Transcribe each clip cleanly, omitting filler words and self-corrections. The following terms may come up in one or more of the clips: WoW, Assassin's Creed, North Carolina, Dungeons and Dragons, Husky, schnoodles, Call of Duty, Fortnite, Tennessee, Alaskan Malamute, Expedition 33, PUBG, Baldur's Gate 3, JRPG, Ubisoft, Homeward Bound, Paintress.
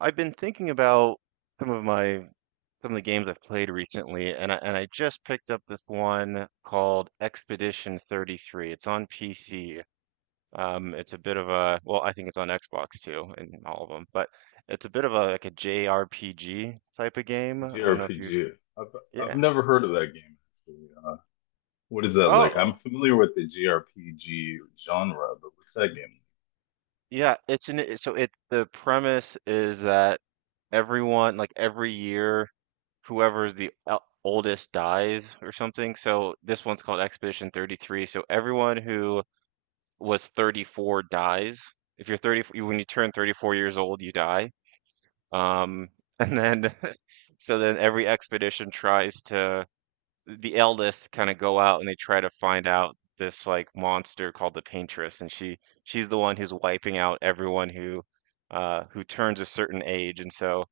I've been thinking about some of my some of the games I've played recently, and I just picked up this one called Expedition 33. It's on PC. It's a bit of a well, I think it's on Xbox too, and all of them, but it's a bit of a JRPG type of game. G I don't have know if you, I've I've yeah. never heard of that game actually. What is that like? I'm Oh, familiar with the G R P G genre, but what's that game? yeah. It's an so it's the premise is that everyone like every year whoever is the oldest dies or something. So this one's called Expedition 33. So everyone who was 34 dies. If you're 30, when you turn 34 years old, you die. Um, and then, so then every expedition tries to the eldest kind of go out and they try to find out this like monster called the Paintress, and she's the one who's wiping out everyone who turns a certain age, and so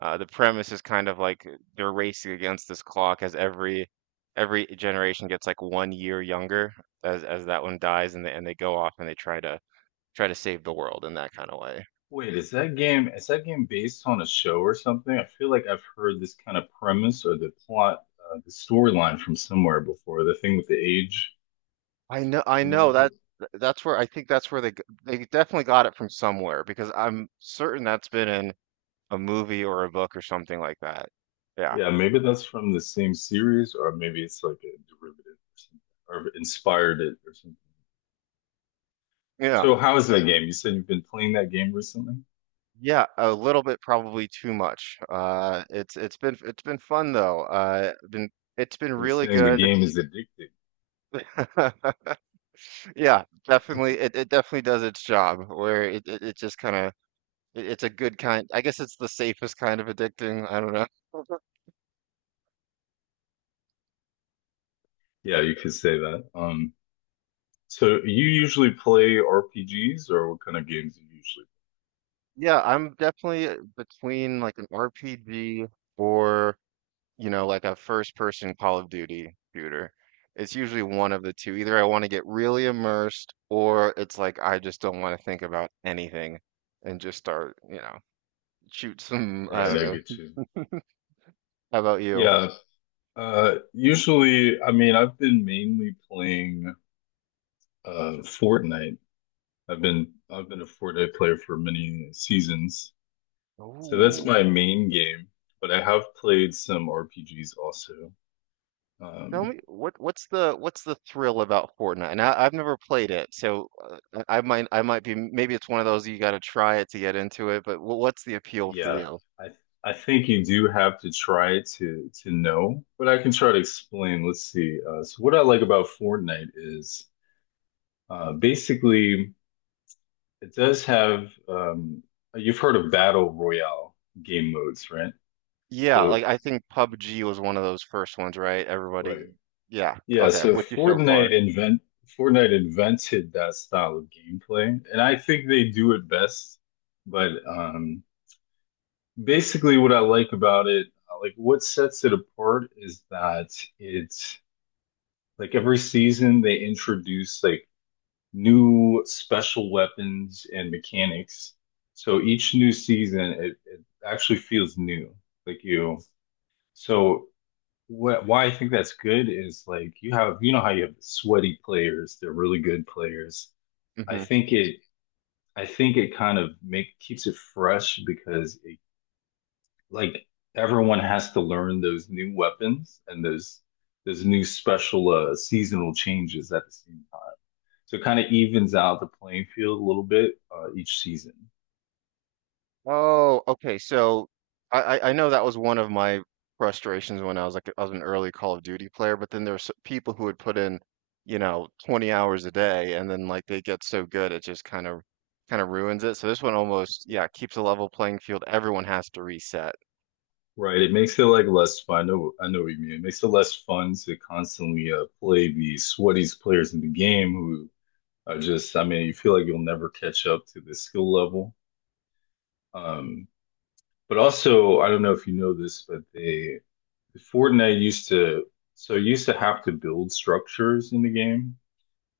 the premise is kind of like they're racing against this clock as every generation gets like 1 year younger as that one dies, and they go off and they try to save the world in that kind of way. Wait, is that game based on a show or something? I feel like I've heard this kind of premise or the plot, the storyline from somewhere before. The thing with the age, I you know know? If that it- that's where they they definitely got it from somewhere because I'm certain that's been in a movie or a book or something like that. Yeah. Yeah, maybe that's from the same series, or maybe it's like a derivative or something, or inspired it or something. Yeah. So, how is that game? You said you've been playing that game recently? Yeah, a little bit probably too much. It's been fun though. Been it's been You're really saying the good. game is addictive. Yeah, definitely it definitely does its job where it just kind of it's a good kind I guess it's the safest kind of addicting. I don't know. Yeah, you could say that. So you usually play RPGs or what kind of games do you usually Yeah, I'm definitely between like an RPG or you know, like a first person Call of Duty shooter. It's usually one of the two. Either I want to get really immersed or it's like I just don't want to think about anything and just start, you know, shoot some, play? I Right, don't I know. get you. How about you? Yeah. Usually, I mean, I've been mainly playing Fortnite. I've been a Fortnite player for many seasons. So that's my Ooh. main game, but I have played some RPGs also. Tell Um, me what's the thrill about Fortnite? And I've never played it, so I might be maybe it's one of those you got to try it to get into it. But what's the appeal for Yeah, you? I I think you do have to try to know, but I can try to explain. Let's see. So what I like about Fortnite is basically it does have you've heard of battle royale game modes, right? Yeah, So like I think PUBG was one of those first ones, right? right, Everybody, yeah, yeah. okay, So with you so Fortnite far. invent Fortnite invented that style of gameplay, and I think they do it best. But basically what I like about it, like what sets it apart is that it's like every season they introduce like new special weapons and mechanics. So each new season it actually feels new. Like you so what why I think that's good is like you have, you know how you have sweaty players, they're really good players. I Hmm. think it I think it kind of make keeps it fresh because it like everyone has to learn those new weapons and those new special seasonal changes at the same time. So it kind of evens out the playing field a little bit each season, Oh, okay. So I know that was one of my frustrations when I was like I was an early Call of Duty player, but then there's people who would put in, you know, 20 hours a day, and then like they get so good it just kind of ruins it. So this one almost, yeah, keeps a level playing field. Everyone has to reset. right? It makes it like less fun. I know what you mean. It makes it less fun to constantly play the sweatiest players in the game who are just, I mean, you feel like you'll never catch up to the skill level. Um, but also, I don't know if you know this, but they Fortnite used to so used to have to build structures in the game,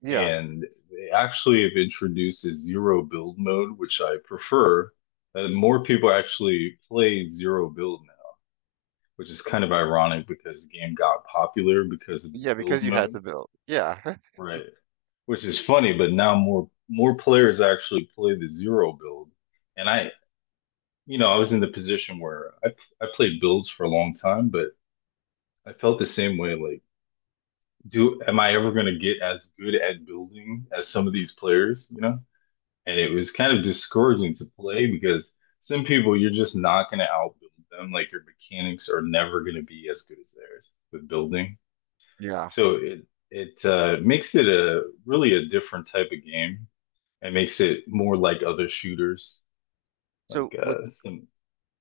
Yeah, and they actually have introduced a zero build mode, which I prefer. More people actually play zero build now, which is kind of ironic because the game got popular because of the yeah, build because you mode, had to build. Yeah, right? Which is funny, but now more players actually play the zero build, and you know, I was in the position where I played builds for a long time, but I felt the same way like do am I ever going to get as good at building as some of these players, you know? And it was kind of discouraging to play because some people you're just not going to outbuild them. Like your mechanics are never going to be as good as theirs with building. yeah. So it makes it a different type of game. It makes it more like other shooters, So like with some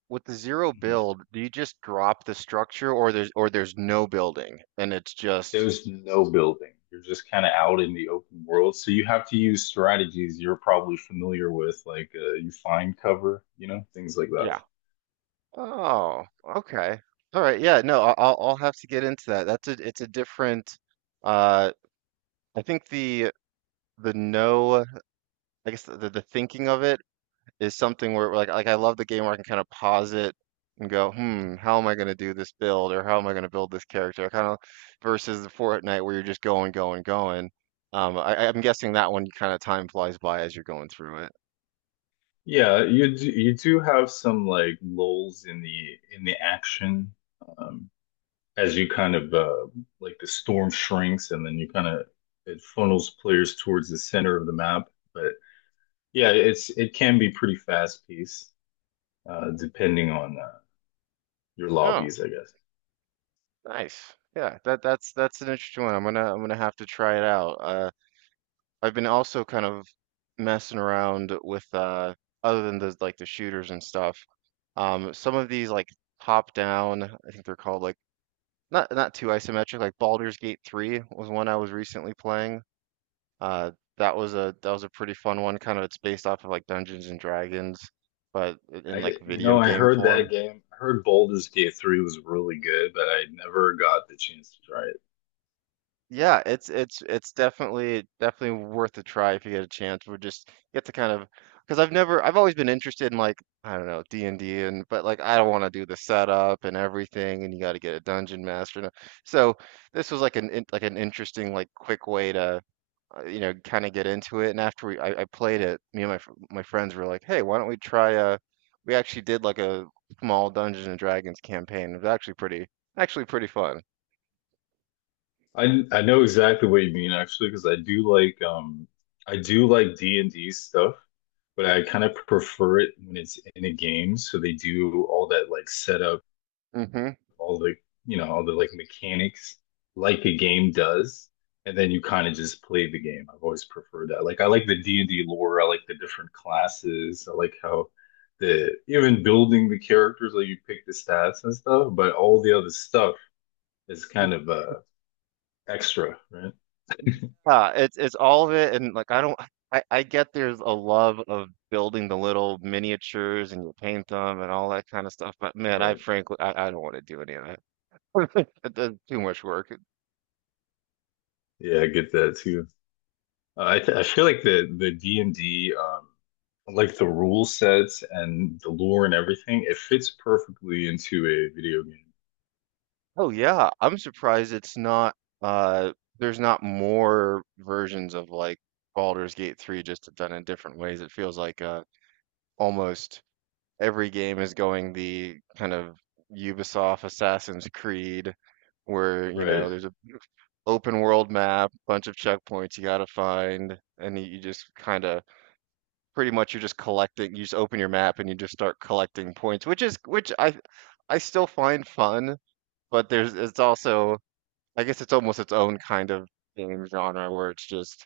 With the zero mm-hmm. build, do you just drop the structure or there's no building and it's just There's no building. You're just kind of out in the open world. So you have to use strategies you're probably familiar with, like you find cover, you know, things like that. yeah. Oh, okay. All right. Yeah, no, I'll have to get into that. That's a it's a different uh I think the no I guess the thinking of it is something where like I love the game where I can kind of pause it and go, hmm, how am I going to do this build or how am I going to build this character? Kind of versus the Fortnite where you're just going, going, going. I'm guessing that one kind of time flies by as you're going through it. Yeah, you do have some like lulls in the action um, as you kind of like the storm shrinks and then you kind of it funnels players towards the center of the map. But yeah, it can be pretty fast paced depending on your Oh, lobbies, I guess. nice. Yeah, that's an interesting one. I'm gonna have to try it out. I've been also kind of messing around with other than the like the shooters and stuff. Some of these like top down, I think they're called like not too isometric, like Baldur's Gate 3 was one I was recently playing. Uh, that was a pretty fun one. Kind of it's based off of like Dungeons and Dragons, but in like You know, video I game heard that form. game. I heard Baldur's Gate 3 was really good, but I never got the chance to try it. Yeah, it's definitely worth a try if you get a chance. We're just you have to kind of because I've never I've always been interested in like I don't know D&D and D and but like I don't want to do the setup and everything and you got to get a dungeon master. And so this was like like an interesting like quick way to you know, kind of get into it. And after I played it, me and my friends were like, "Hey, why don't we try a?" We actually did like a small Dungeons and Dragons campaign. It was actually pretty fun. I know exactly what you mean actually, because I do like D&D stuff, but I kind of prefer it when it's in a game. So they do all that like setup, Hmm. all the, you know, all the like mechanics like a game does, and then you kind of just play the game. I've always preferred that. Like I like the D&D lore. I like the different classes. I like how the even building the characters, like you pick the stats and stuff, but all the other stuff is kind of extra, right? Yeah, it's all of it, and like I don't, I get there's a love of building the little miniatures and you paint them and all that kind of stuff, but man, I Right. frankly, I don't want to do any of that. That's too much work. Yeah, I get that too. I feel like the D&D like the rule sets and the lore and everything, it fits perfectly into a video game. Oh yeah, I'm surprised it's not uh there's not more versions of like Baldur's Gate 3 just done in different ways. It feels like almost every game is going the kind of Ubisoft Assassin's Creed where, you Right. know, there's a open world map, bunch of checkpoints you gotta find, and you just kind of pretty much you're just collecting, you just open your map and you just start collecting points, which is which I still find fun, but there's it's also I guess it's almost its own kind of game genre where it's just,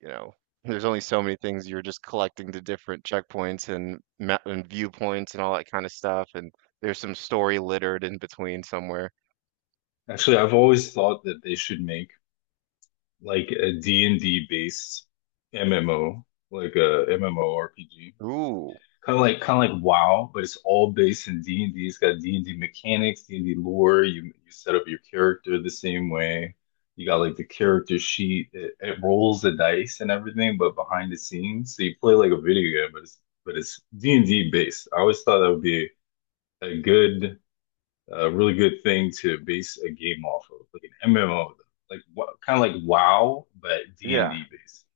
you know, there's only so many things you're just collecting the different checkpoints and map and viewpoints and all that kind of stuff, and there's some story littered in between somewhere. Actually, I've always thought that they should make like a D and d based MMO, like a MMORPG. Ooh, Kind of like WoW, but it's all based in D&D. It's got D&D mechanics, D&D lore. You set up your character the same way. You got like the character sheet. It rolls the dice and everything, but behind the scenes. So you play like a video game, but it's D&D based. I always thought that would be a good a really good thing to base a game off of, like an MMO, like kind of like WoW, but D and yeah. D based.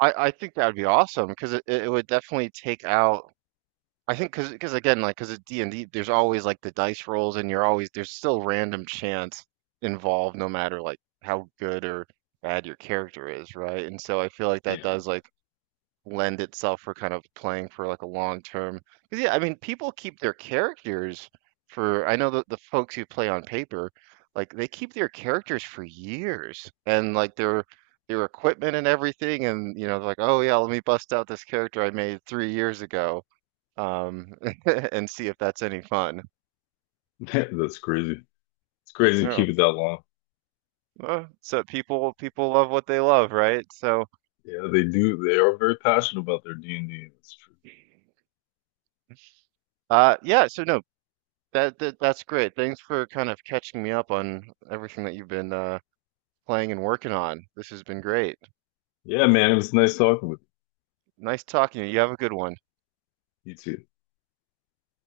I think that would be awesome because it would definitely take out. I think because again like because at D and D there's always like the dice rolls and you're always there's still random chance involved no matter like how good or bad your character is, right? And so I feel like that Yeah, does like lend itself for kind of playing for like a long term. Because yeah, I mean, people keep their characters for. I know that the folks who play on paper, like they keep their characters for years, and like their equipment and everything, and you know, they're like, oh yeah, let me bust out this character I made 3 years ago, um, and see if that's any fun. that's crazy. It's crazy to Yeah. keep it that long. So people love what they love, right? So Yeah, they do. They are very passionate about their D and D. That's true. Yeah. So no. That's great. Thanks for kind of catching me up on everything that you've been playing and working on. This has been great. Yeah, man, it was nice talking with Nice talking to you. You have a good one. you. You too.